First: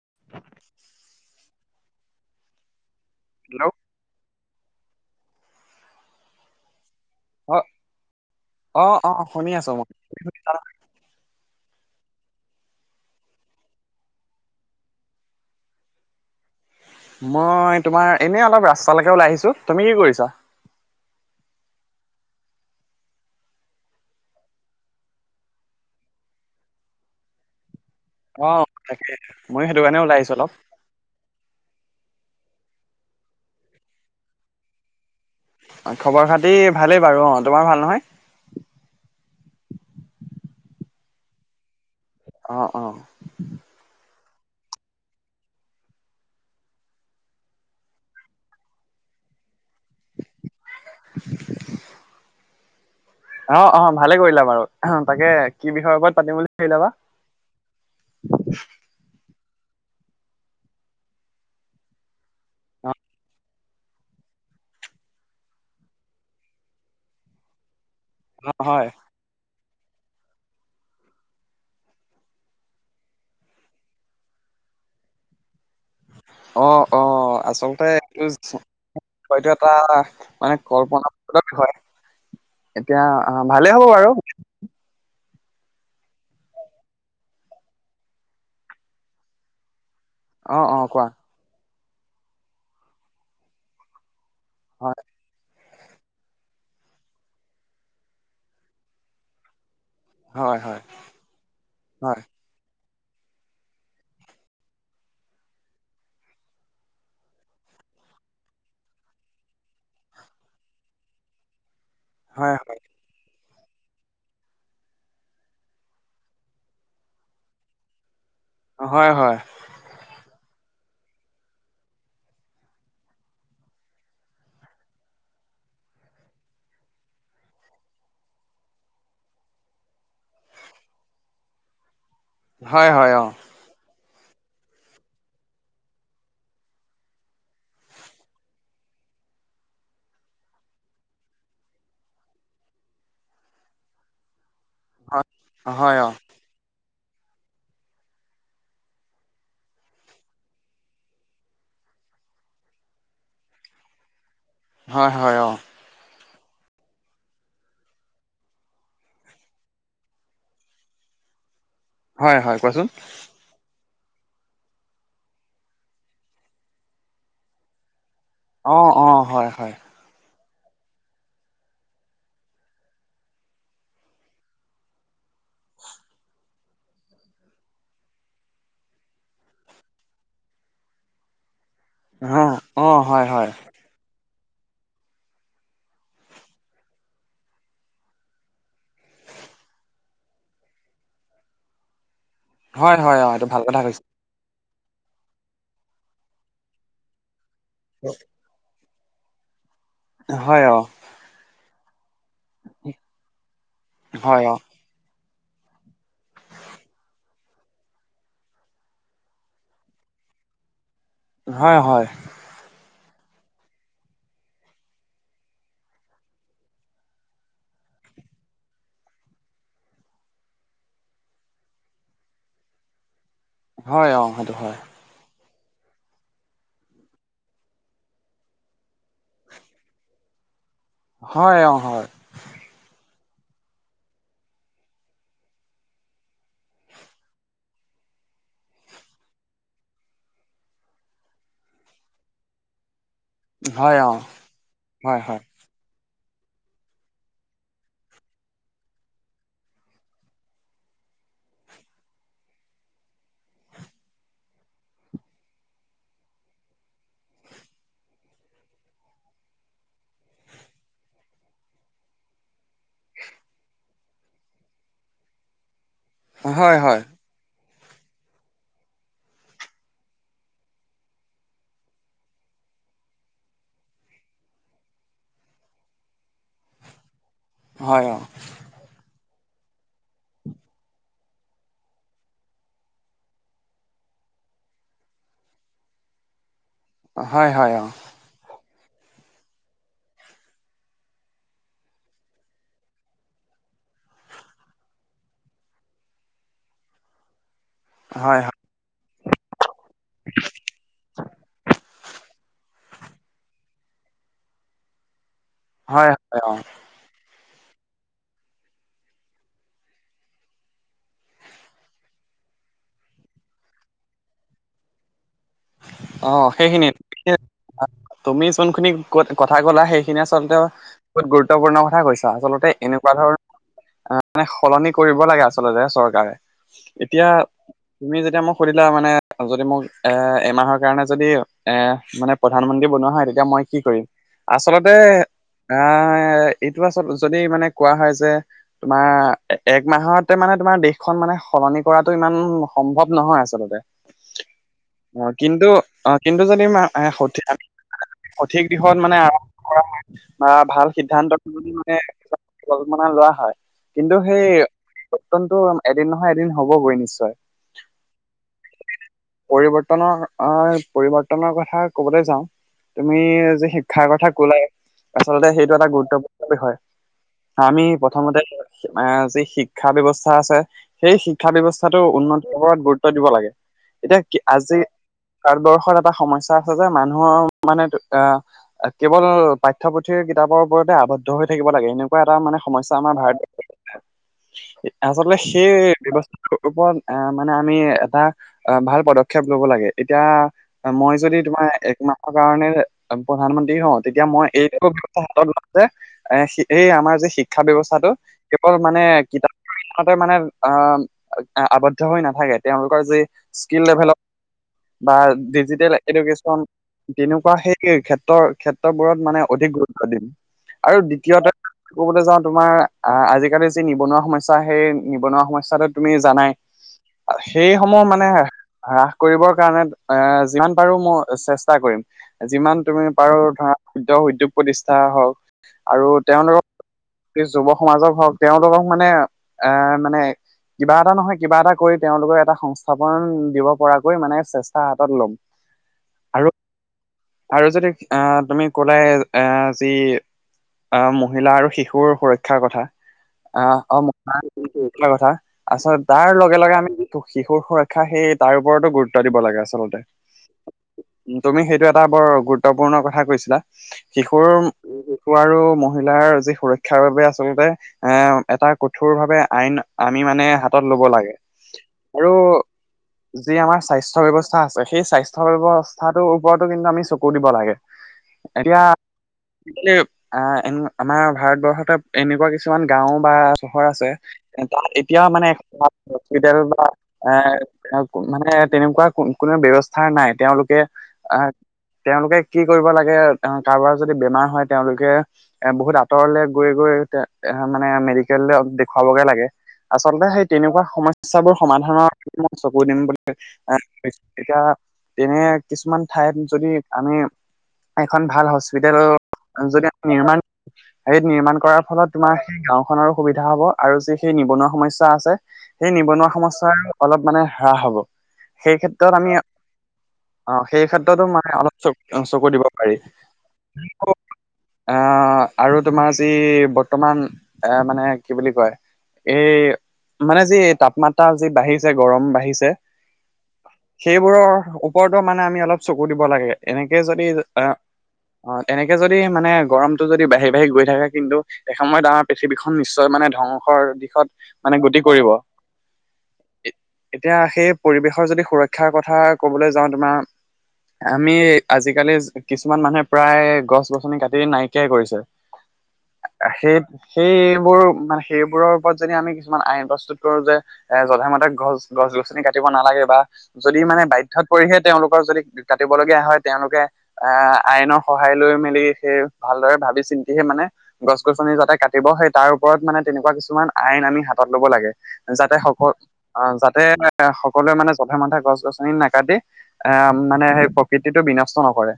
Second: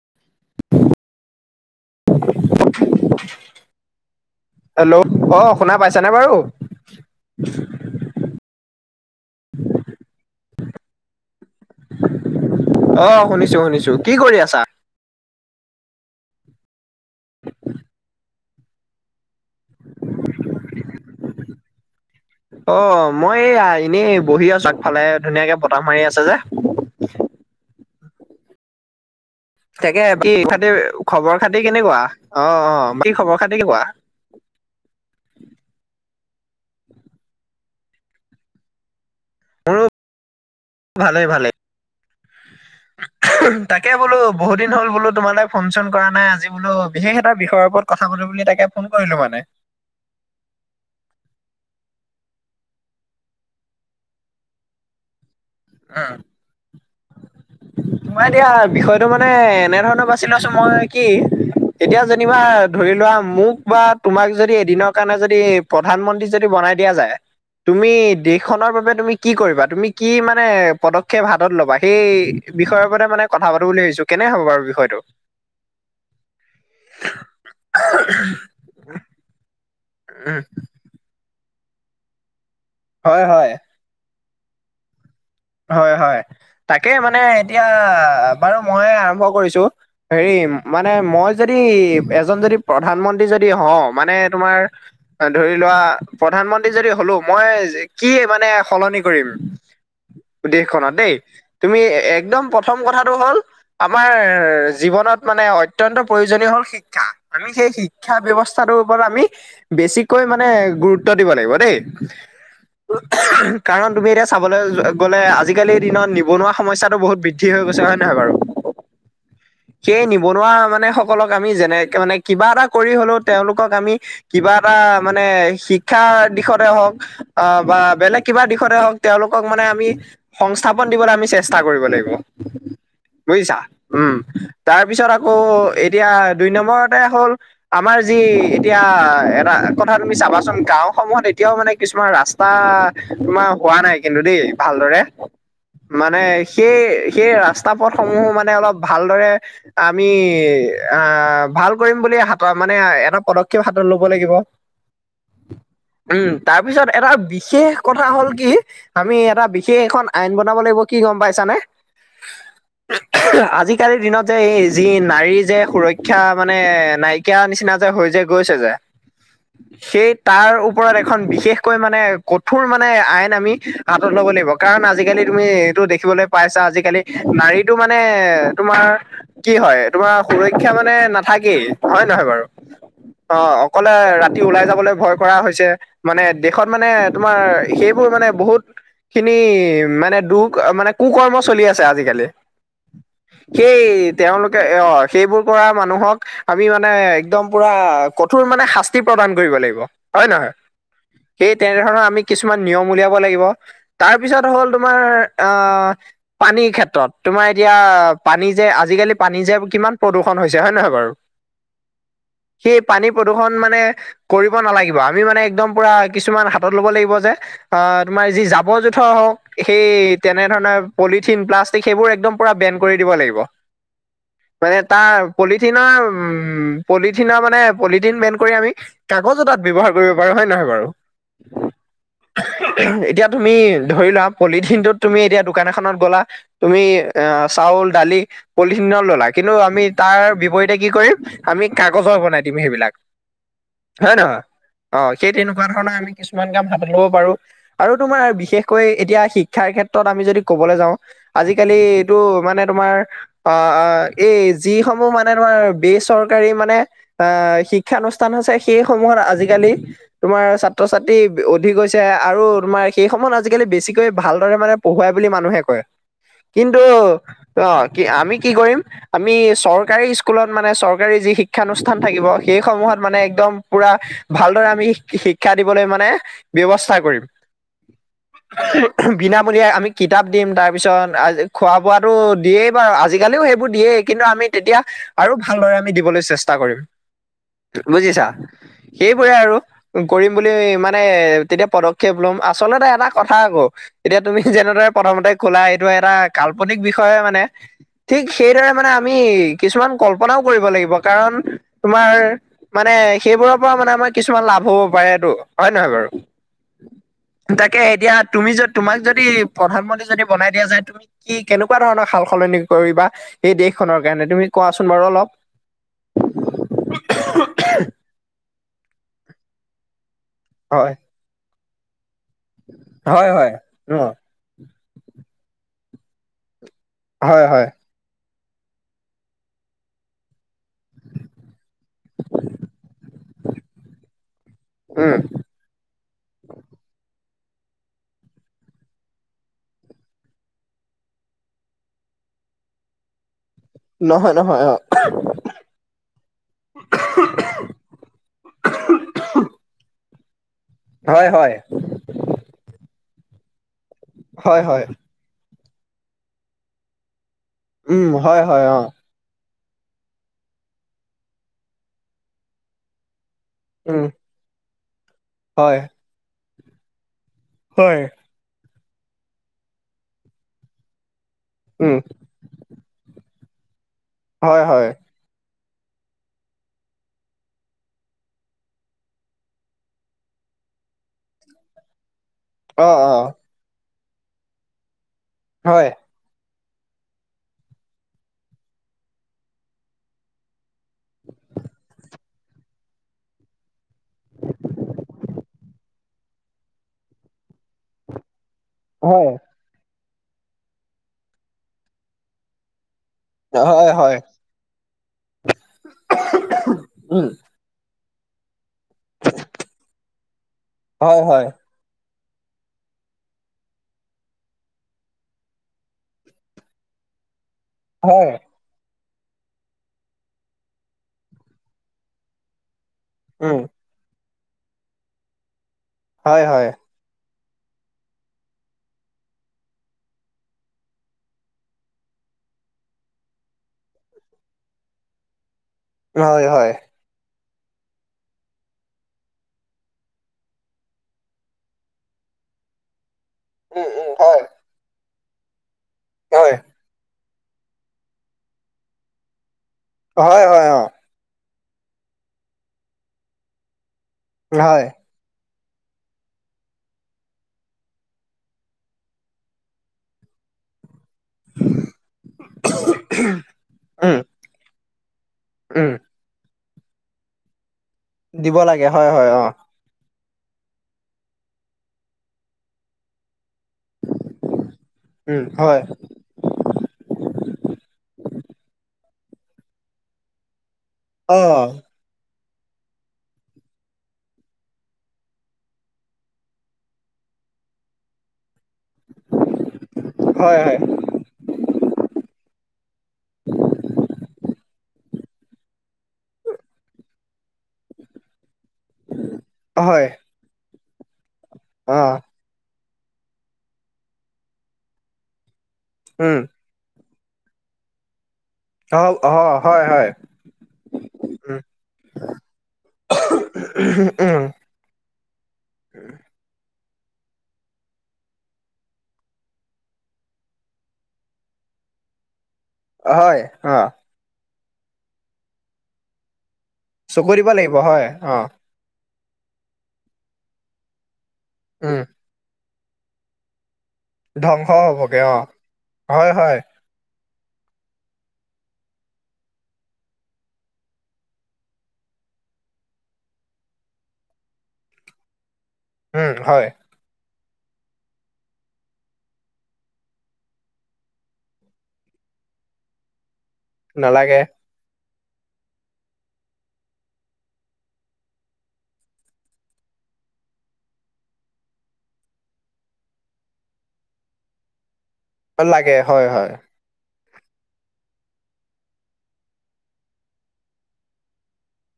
[inaudible] [inaudible] Hello. Hello অ শুনা পাইছানে বাৰু? অ অ অ শুনি আছোঁ মই। অ শুনিছোঁ শুনিছোঁ। কি কৰি আছা? মই তোমাৰ এনেই অলপ ৰাস্তালৈকে ওলাই আহিছোঁ। তুমি কি কৰিছা? অ মই এই এনেই বহি আছোঁ আগফালে ধুনীয়াকে বতাহ মাৰি আছে যে। অ ময়ো সেইটো তাকে কাৰণে ওলাই বাকী আহিছোঁ অলপ। খাতি খবৰ খাতি কেনেকুৱা? অ অ। কি খবৰ খাতি কোৱা? খবৰ খাতি ভালেই বাৰু অ। তোমাৰ ভাল নহয়? মোৰো ভালেই ভালেই। অ অ। তাকে বোলোঁ বহুত দিন হ'ল বোলোঁ তোমালৈ ফোন চোন কৰা নাই আজি বোলোঁ বিশেষ এটা বিষয়ৰ ওপৰত কথা পাতোঁ বুলি তাকে ফোন কৰিলোঁ মানে। [unintelligible] অ অ ভালে কৰিলা বাৰু অ তাকে। কি বিষয়ৰ উম ওপৰত পাতিম বুলি ভাবিলা বা এইটো মানে এনে ধৰণৰ বাছি লৈছো মই কি এতিয়া যেনিবা অ ধৰি লোৱা মোক বা তোমাক যদি এদিনৰ কাৰণে যদি প্ৰধানমন্ত্ৰী যদি বনাই দিয়া যায় তুমি অ দেশখনৰ হয় বাবে তুমি কি কৰিবা তুমি কি মানে মানে পদক্ষেপ হাতত ল'বা সেই বিষয়ৰ ওপৰত মানে কথা পাতোঁ বুলি ভাবিছোঁ কেনে হ'ব বাৰু বিষয়টো? [inaudible] অ', অ' আচলতে [unintelligible] এইটো এটা উম মানে কল্পনা [unintelligible] এতিয়া হয় আ, হয় ভালেই হ'ব বাৰু। হয় হয়, তাকে মানে এতিয়া বাৰু ময়ে আৰম্ভ কৰিছোঁ। হেৰি, অ অ মানে কোৱা মই যদি এজন যদি প্ৰধানমন্ত্ৰী যদি হওঁ মানে তোমাৰ হয়। ধৰি লোৱা প্ৰধানমন্ত্ৰী যদি হলোঁ, মই কি মানে সলনি কৰিম? হয় হয় দেশখনত দেই। তুমি হয় একদম প্ৰথম কথাটো হ'ল আমাৰ জীৱনত মানে অত্যন্ত প্ৰয়োজনীয় হ'ল শিক্ষা, আমি সেই শিক ক্ষা ব্যৱস্থাটোৰ ওপৰত আমি বেছিকৈ মানে গুৰুত্ব দিব লাগিব দেই। হয় হয়। কাৰণ তুমি এতিয়া চাবলৈ যো গলে আজিকালিৰ দিনত নিবনুৱা সমস্যাটো বহুত বৃদ্ধি হৈ গৈছে হয় নে নহয় বাৰু? হয় হয়। সেই নিবনুৱা মানে সকলক আমি যেনেকে মানে, কিবা এটা কৰি হ'লেও তেওঁলোকক আমি কিবা এটা মানে শিক্ষাৰ দিশতে হওক অ' বা বেলেগ কিবা দিশতে হওক তেওঁলোকক মানে আমি সংস্থাপন দিবলৈ আমি চেষ্টা কৰিব লাগিব হয় হয় হয় হয় অ বুজিছা? উম। তাৰপিছত আকৌ এতিয়া দুই নম্বৰতে হ'ল আমাৰ যি এতিয়া, এটা কথা তুমি চাবাচোন গাঁৱসমূহত এতিয়াও মানে কিছুমান ৰাচ টা তোমাৰ হোৱা নাই কিন্তু দেই ভালদৰে, হয় হয় অ মানে সেই সেই ৰাস্তা পথসমূহো মানে অলপ ভালদৰে আমি আ, ভাল কৰিম বুলি হাত মানে এটা পদক্ষেপ হাতত ল'ব লাগিব। হয় হয় অ'। উম, তাৰপিছত এটা বিশেষ কথা হ'ল কি আমি এটা বিশেষ এখন আইন বনাব লাগিব কি গম পাইছানে? হয় হয় কোৱাছোন। কালিৰ দিনত যে এই যি নাৰী যে সুৰক্ষা মানে নাইকিয়া নিচিনা যে হৈ যায় গৈছে যে অ অ হয় হয় সেই তাৰ ওপৰত এখন বিশেষকৈ মানে কঠোৰ মানে আইন আমি হা তত ল'ব লাগিব কাৰণ আজিকালি তুমি এইটো দেখিবলৈ পাইছা আজিকালি, নাৰীটো মানে তোমাৰ কি হয় তোমাৰ সুৰক্ষা মানে নাথাকেই হয় নহয় অ বাৰু? অ হয় হয় অ' অকলে ৰাতি তি ওলাই যাবলৈ ভয় কৰা হৈছে, মানে দেশত মানে তোমাৰ সেইবোৰ মানে বহুত খিনি মানে দুখ মানে কু কৰ্ম চলি আছে আজিকালি। হয় হয় অ এইটো ভাল কথা সেই কৈছে তেওঁলোকে, অ' সেইবোৰ কৰা মানুহক আমি মানে একদম পূৰা কঠোৰ মানে শাস্তি প্ৰদান কৰিব লাগিব হয় নহয়? সেই তেনেধৰণৰ আমি কিছুমান নিয়ম উলিয়াব লাগিব, হয় তাৰপিছত অ হ'ল তোমাৰ আ পানীৰ ক্ষেত্ৰত, তোমাৰ এতিয়া পানী যে আজিকালি পানী যে কিমান প্ৰদূষণ হৈছে হয় নহয় বাৰু? হয় হয়। সেই পানী প্ৰদূৰ্ষণ মানে কৰিব নালাগিব। আমি মানে একদম পুৰা কিছুমান হাতত লব লাগিব যে আ, তোমাৰ যি জা বৰ জোথৰ হওক, সেই তেনেধৰণে পলিথিন, প্লাষ্টিক সেইবোৰ একদম পুৰা বেন কৰি দিব লাগিব। হয় অ সেইটো মানে হয় তাৰ পলিথিনৰ উ, পলিথিনৰ মানে পলিথিন বেন কৰি আমি কাগজো তাত ব্যৱহাৰ কৰিব পাৰোঁ। হয় নে নহয় বাৰু? হয় অ' হয়। এতিয়া তুমি, ধৰি লোৱা, পলিথিনটোত তুমি এতিয়া, দোকান এখনত গ'লা। তুমি এ, চাউল-দালি পলিথিনত ল'লা। কিন্তু, আমি তাৰ বিপৰীতে কি কৰিম! আমি কাগজৰ বনাই দিম, সেইবিলাক। হয় নহয়? অ'! হয় সেই হয় তেনে তেনেকুৱা ধৰণৰ, আমি কিছুমান কাম হাতত ল'ব পাৰোঁ। আৰু তোমাৰ বিশেষকৈ, এতিয়া শিক্ষাৰ ক্ষেত্ৰত আমি যদি ক'বলৈ যাওঁ! আজিকালি, এইটো মানে তোমাৰ অ'! এই, যিসমূহ মানে, তোমাৰ বেচৰকাৰী মানে, আঁ শিক্ষানুষ্ঠান আছে। সেইসমূহত আজিকালি তোমাৰ ছাত্ৰ-ছাত্ৰী অধিক হৈছে। আৰু তোমাৰ সেই সময়ত, আজিকালি বেছিকৈ ভালদৰে মানে, পঢ়োৱাই বুলি মানুহে কয়! হয় হয় কিন্তু, হয় অ'! কি আমি কি কৰিম? আমি, চৰকাৰী স্কুলত মানে, চৰকাৰী যি শিক্ষানুষ্ঠান থাকিব। সেইসমূহত মানে, একদম পূৰা ভালদৰে আমি, শিক্ষা দিবলৈ মানে, ব্যৱস্থা কৰিম। হয়, অ'! বিনামলীয়াই আমি কিতাপ দিম। তাৰ পিছত, [unintelligible] খোৱা-বোৱাটো দিয়েই। আজিকালিও সেইবোৰ দিয়েই। কিন্তু, আমি তেতিয়া আৰু ভালদৰে আমি দিবলৈ চেষ্টা কৰিম। অ হয় হয় অ বুজিছা? সেইবোৰে আৰু! কৰিম বুলি মানে, তেতিয়া পদক্ষেপ ল'ম। আচলতে, এটা কথা আকৌ! এতিয়া, তুমি যেনেদৰে প্ৰথমতে ক'লা, এইটো এটা কাল্পনিক বিষয় মানে। হয় ঠিক হয় সেইদৰে মানে, আমি কিছুমান কল্পনাও কৰিব লাগিব। কাৰণ, তোমাৰ মানে, সেইবোৰৰ পৰা মানে, আমাৰ কিছুমান লাভ হ'ব পাৰেতো। নহয় বাৰু? হয়, হয়, অ'! তাকে, এতিয়া তুমি, য তোমাক যদি, প্ৰধানমন্ত্ৰী যদি বনাই দিয়া যায়, তুমি কি, কেনেকুৱা ধৰণৰ সাল-সলনি কৰিবা, এই দেশখনৰ কাৰণে, তুমি কোৱাচোন বাৰু অলপ? অ'! সেইখিনি, তুমি যোন খিনি ক কথা ক'লা, সেই সেই খিনি আচলতে, হয় বহুত গুৰুত্বপূৰ্ণ কথা কৈছা! আচলতে, এনেকুৱা হয় ধৰণৰ হয় উম মানে, সলনি কৰিব লাগে, আচলতে চৰকাৰে। এতিয়া, হয় হয় তুমি যেতিয়া মোক সুধিলা! মানে, যদি মোক এ, এমাহৰ কাৰণে, যদি এ, মানে প্ৰধানমন্ত্ৰী বনোৱা হয়, তেতিয়া মই কি কৰিম! আচলতে, উম [unintelligible] এইটো আচল, যদি মানে, কোৱা হয় যে, তোমাৰ, এক মাহতে মানে, তোমাৰ দেশখন মানে, সলনি কৰাটো ইমান সম্ভৱ নহয়, আচলতে! নহয়- নহয়, অ'! অ'! কিন্তু, অ'! কিন্তু যদি, [unintelligible] সঠিক দিশত মানে, আৰম্ভ কৰা হয় বা ভাল! হয় হয় সিদ্ধান্তটো মানে, কল্পনা লোৱা হয়! কিন্তু, সেই হয় হয় [unintelligible] এদিন নহয়, এদিন হ'বগৈ নিশ্চয়! উম, হয়, হয়, অ'! পৰিৱৰ্তনৰ আঁ পৰিৱৰ্তনৰ কথা ক'বলৈ যাওঁ, তুমি যে, উম শিক্ষাৰ কথা ক'লাই! আচলতে, সেইটো হয় এটা গুৰুত্বপূৰ্ণ বিষয়। আমি হয় প্ৰথমতে, এ, যি শিক্ষা ব্যৱস্থা আছে। সেই, শিক্ষা উম ব্যৱস্থাটো উন্নত ওপৰত গুৰুত্ব দিব লাগে। এতিয়া, কি হয় আজি হয় ভাৰতবৰ্ষত এটা সমস্যা আছে যে! মানুহৰ মানে, আঁ কেৱল পাঠ্যপুথিৰ কিতাপৰ ওপৰতে, আৱদ্ধ হৈ থাকিব লাগে। এনেকুৱা এটা মানে, অ সমস্যা! অ আমাৰ ভাৰত [unintelligible] আচলতে, হয় সেই ব্যৱস্থা ওপৰত অ মানে আমি এটা ভাল পদক্ষেপ লব লাগে। এতিয়া মই যদি তোমাৰ একমাহ কাৰণে প্ৰধানমন্ত্ৰী হওঁ তেতিয়া মই এই তে এ এই আমাৰ যে শিক্ষা ব্যৱস্থাটো কেৱল মানে হয় কিতাপতে মানে অ আৱদ্ধ হৈ নাথাকে, তেওঁলোকৰ যি- স্কিল হয় হয়। ডেভেলপ বা ডিজিটেল এডুকেশ্যন, উম তেনেকুৱা সেই ক্ষেত্ৰৰ ক্ষেত্ৰ- বোৰত মানে অধিক গুৰুত্ব দিম। আৰু হয় হয় দ্বিতীয়তে- ক'বলৈ যাও তোমাৰ আ আজিকালি যি নিবনুৱা সমস্যা সেই নিবনুৱা সমস্যাটো তুমি জানাই। [inaudible] সেই সমূহ মানে হয় আহ কৰিবৰ কাৰণে এ যিমান পাৰো মোৰ চেষ্টা কৰিম। যিমান তুমি পাৰো উম ধৰা- ক্ষুদ্ৰ উদ্যোগ প্ৰতিষ্ঠা হওক আৰু হয় তেওঁলোকৰ- হয় গোতেই যুৱ সমাজক হওক। তেওঁলোকক মানে আহ মানে কিবা এটা নহয় কিবা এটা কৰি তেওঁলোকৰ এটা সংস্থাপন দিব পৰা- কৈ মানে চেষ্টা হাতত ল'ম। হয় আৰু হয়। আৰু যদি আহ তুমি কলাই আহ যি অ মহিলা আৰু শিশুৰ সুৰক্ষাৰ কথা। উম আহ উম হয় [unintelligible] কথা আত তাৰ হয় লগে লগে আমি ত শিশুৰ সুৰক্ষা সেই তাৰ ওপৰতো গুৰুত্ব দিব লাগে আচলতে। হয় হয়। তুমি সেইটো এটা বৰ গুৰুত্বপূৰ্ণ কথা কৈছিলা। শিশুৰ- হয় শিশু আৰু মহিলাৰ যি সুৰক্ষাৰ বাবে আচলতে- এ এটা কঠোৰ ভাৱে আইন আমি মানে হাতত লব লাগে। আৰু যি আমাৰ উম স্বাস্থ্য ব্যৱস্থা আছে, সেই স্বাস্থ্য উম ব্যৱস্থাটোৰ ওপৰতো কিন্তু আমি চকু দিব লাগে। দিব লাগে হয় হয় অ। কি আহ এ আমাৰ ভাৰতবৰ্ষতে এনেকুৱা কিছুমান গাঁও বা চহৰ আছে। ত এতিয়া উম মানে হয় হস্পিতেল বা এ [unintelligible] মানে তেনেকুৱা কোনো ব্যৱস্থা নাই তেওঁলোকে অ আহ তেওঁলোকে কি কৰিব লাগে কাৰোবাৰ যদি বেমাৰ হয় তেওঁলোকে এ বহুত আঁতৰলে গৈ গৈ এ মানে মেডিকেললৈ দেখুৱাবগে লাগে। আচলতে সেই হয় হয় তেনেকুৱা সমস্যাবোৰ সমাধানৰ- চকু দিম বুলিলে এতিয়া তেনে কিছুমান ঠাইত যদি আমি এখন ভাল হস্পিতেল- যদি হয় আমি নিৰ্মাণ হেৰি নিৰ্মাণ কৰাৰ অ ফলত তোমাৰ, সেই গাঁওখনৰো সুবিধা হব আৰু যি সেই নিবনুৱা সমস্যা আছে, সেই নিবনুৱা উম সমস্যাৰ অলপ- মানে হ্ৰাস হ'ব। সেই অ ক্ষেত্ৰত আমি অ হয় হ অ সেই ক্ষেত্ৰতো মানে অলপ চ চকু দিব পাৰি। উম আহ আৰু তোমাৰ যি বৰ্তমান এ মানে কি বুলি কয়? এই মানে যি তাপমাত্ৰা যি বাঢ়িছে, গৰম বাঢ়িছে হয় অ সেইবোৰৰ ওপৰতো মানে আমি অলপ চকু দিব লাগে। এনেকে যদি চকু দিব লাগিব হয় অ এনেকে যদি মানে গৰমটো যদি বাঢ়ি বাঢ়ি গৈ থাকে, কিন্তু উম এসময়ত পৃথিৱীখন নিশ্চয় মানে ধ্বংসৰ দিশত ধ্বংস মানে গতি হবগে কৰিব। অ হয় হয়। এতিয়া সেই পৰিৱেশৰ যদি সুৰক্ষাৰ কথা কবলৈ যাওঁ তোমাৰ আমি আজিকালি কিছুমান মানুহে প্ৰায় গছ -গছনি কাটি নাইকিয়াই কৰিছে। [unintelligible] হয় সেই সেইবোৰ মানে সেইবোৰৰ ওপৰত যদি আমি কিছুমান আইন প্ৰস্তুত কৰো যে এ যধে মধে গছ গছ-গছনি কাটিব নালাগে বা যদি মানে নালাগে বাধ্যত পৰিহে তেওঁলোকৰ যদি কাটিবলগীয়া হয় তেওঁলোকে আহ আইনৰ সহায় লৈ মেলি সেই ভালদৰে ভাবি চিন্তিহে মানে গছ-গছনি যাতে কাটিব সেই তাৰ ওপৰত মানে তেনেকুৱা কিছুমান আইন আমি হাতত ল'ব লাগে। যাতে সক লাগে হয় হয় আহ যাতে সকলোৱে মানে যধে মধে গছ -গছনি নাকাটি এ মানে সেই প্ৰকৃতিটো বিনষ্ট নকৰে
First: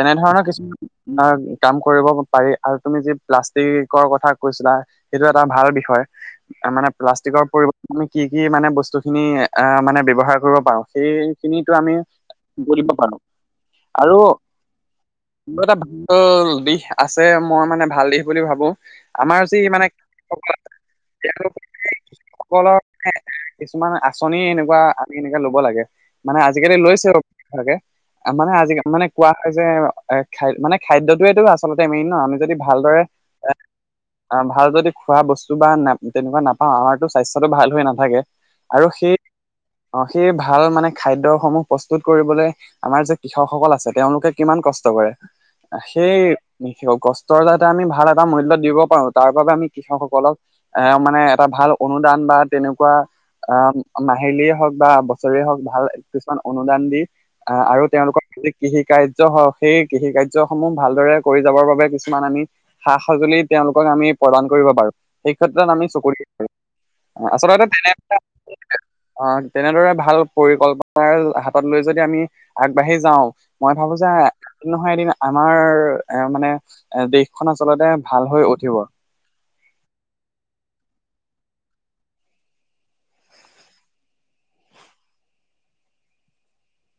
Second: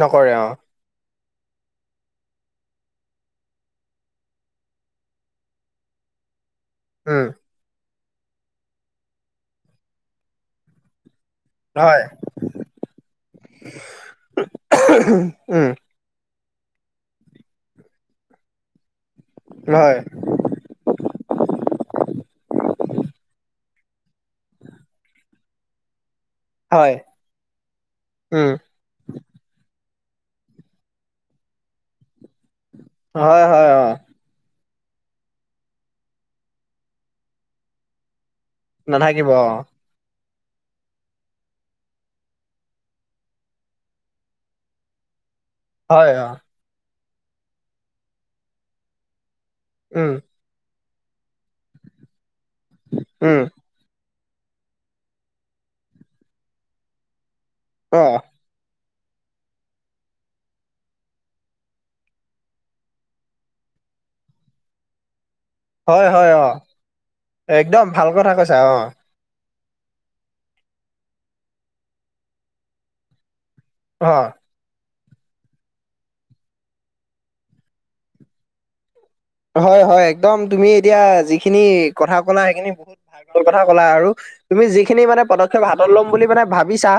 নকৰে অ কিছু কাম কৰিব পাৰি আৰু তুমি যি প্লাষ্টিকৰ কথা কৈছিলা সেইটো এটা ভাল বিষয়, মানে উম প্লাষ্টিকৰ পৰিৱৰ্তে নো কি কি মানে বস্তু খিনি আহ মানে ব্যৱহাৰ কৰিব পাৰো সেই খিনিতো আমি হয় কৰিব পাৰোঁ আৰু মোৰ উম এটা ভাল দিশ আছে মই মানে ভাল দিশ বুলি ভাবো, আমাৰ যি মানে হয় তেওঁলোক সকলৰ [unintelligible] কিছুমান আঁচনি এনেকুৱা আমি এনেকে ল'ব লাগে। মানে আজিকালি হয় লৈছেকে উম, মানে [unintelligible] আজিকালি মানে কোৱা হয় যে এ খ মানে খাদ্যটোয়েইটো আচলতে সেইটোৱে মেইন ন আমি যদি ভালদৰে হয়, এ হয়, অ'। ভাল যদি খোৱা বস্তু বা ন তেনেকুৱা নাপাওঁ আমাৰতো স্বাস্থ্যটো ভাল হৈ নাথাকে। আৰু সেই নাথাকিব অ', সেই ভাল মানে খাদ্যসমূহ প্ৰস্তুত কৰিবলে আমাৰ যে কৃষকসকল আছে তেওঁলোকে কিমান কষ্ট কৰে। হয়, সেই অ', কষ্টৰ যাতে আমি ভাল এটা মূল্য দিব পাৰো তাৰ বাবে আমি উম, কৃষকসকলক এ মানে এটা ভাল অনুদান বা তেনেকুৱা উম, আহ মাহিলীয়ে হওক বা বছৰে হওক ভাল কিছুমান অনুদান দি আহ আৰু অ', তেওঁলোকৰ কৃষিকাৰ্য হ সেই কৃষিকাৰ্য সমূহ ভালদৰে কৰি যাবৰ বাবে কিছুমান আমি সা-সজুলি তেওঁলোকক আমি প্ৰদান কৰিব পাৰো সেই ক্ষেত্ৰত আমি হয়, চকৰি হয়, পো অ'। একদম ভাল কথা কৈছা অৱ। আহ তেনেদৰে ভাল পৰিকল্পনাৰ হাতত লৈ যদি আমি আগবাঢ়ি যাওঁ। মই ভাবো যে অ', এদিন নহয় এদিন আমাৰ এ মানে এ দেশখন আচলতে ভাল হৈ উঠিব। হয় হয় একদম তুমি এতিয়া যিখিনি কথা কলা সেইখিনি বহুত মোৰ কথা ক'লা আৰু তুমি যিখিনি মানে পদক্ষেপ হাতত লম বুলি মানে ভাবিছা।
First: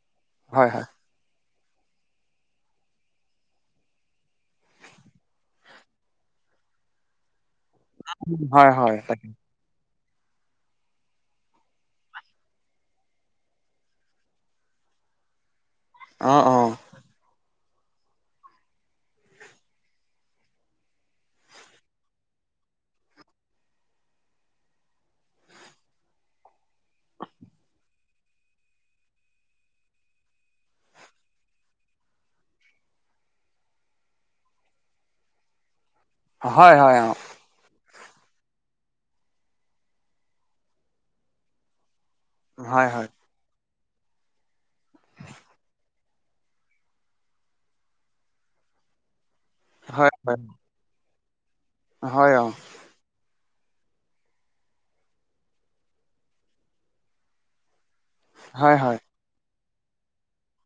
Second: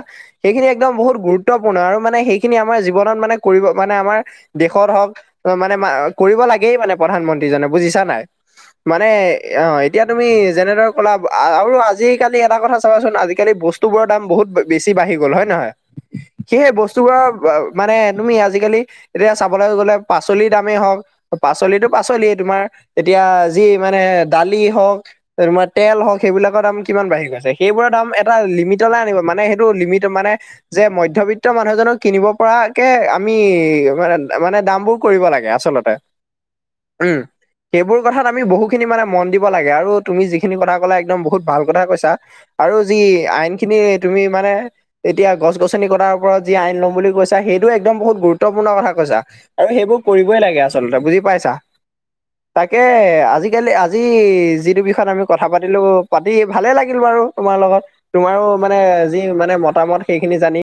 সেইখিনি হয় হয়। একদম বহুত গুৰুত্বপূৰ্ণ আৰু মানে সেইখিনি আমাৰ জীৱনত মানে কৰিব মানে আমাৰ দেশত হওঁক। অ মানে কৰিব লাগেই মানে প্ৰধানমন্ত্ৰীজনে বুজিছা নাই। হয় হয় মানে তাকে অৱ এতিয়া তুমি যেনেদৰে ক'লা আৰু আজিকালি এটা কথা চাবাচোন আজিকালি বস্তু বস্তুবোৰৰ দাম বহুত বেছি বাঢ়ি গ'ল হয় নে নহয়? অ অ সেয়েহে বস্তু বস্তুবোৰৰ মানে তুমি আজিকালি এতিয়া চাবলৈ গ'লে পাঁচলি দামেই হওক পাঁচলিটো পাচলি তোমাৰ এতিয়া যি মানে দালি হওক তোমাৰ তেল হওক সেইবিলাকৰ দাম কিমান বাঢ়ি গৈছে সেইবোৰৰ দাম এটা লিমিটলৈ আনিব মানে সেইটো লিমিট মানে যে মধ্যবিত্ত মানুহজনক কিনিব পৰাকে আমি মানে মানে দাম বোৰ কৰিব লাগে আচলতে। হয় হয় অ উম সেইবোৰ কথাত আমি বহুখিনি মানে মন দিব লাগে আৰু তুমি যিখিনি কথা কলা একদম বহুত ভাল কথা কৈছা। আৰু হয় যি হয় আইনখিনি তুমি মানে এতিয়া গছ গছনি কটা ওপৰত যি আইন লম বুলি কৈছা সেইটো একদম বহুত গুৰুত্বপূৰ্ণ কথা কৈছা আৰু সেইবোৰ হয় হয় কৰিবই লাগে আচ আচলতে বুজি পাইছা হয় অ তাকে আজিকালি আজি যিটো বিষয়ত আমি কথা পাতিলো পাতি ভালে লাগিল বাৰু তোমাৰ লগত। তোমাৰো হয় মানে হয়। যি মানে মতামত সেইখিনি জানি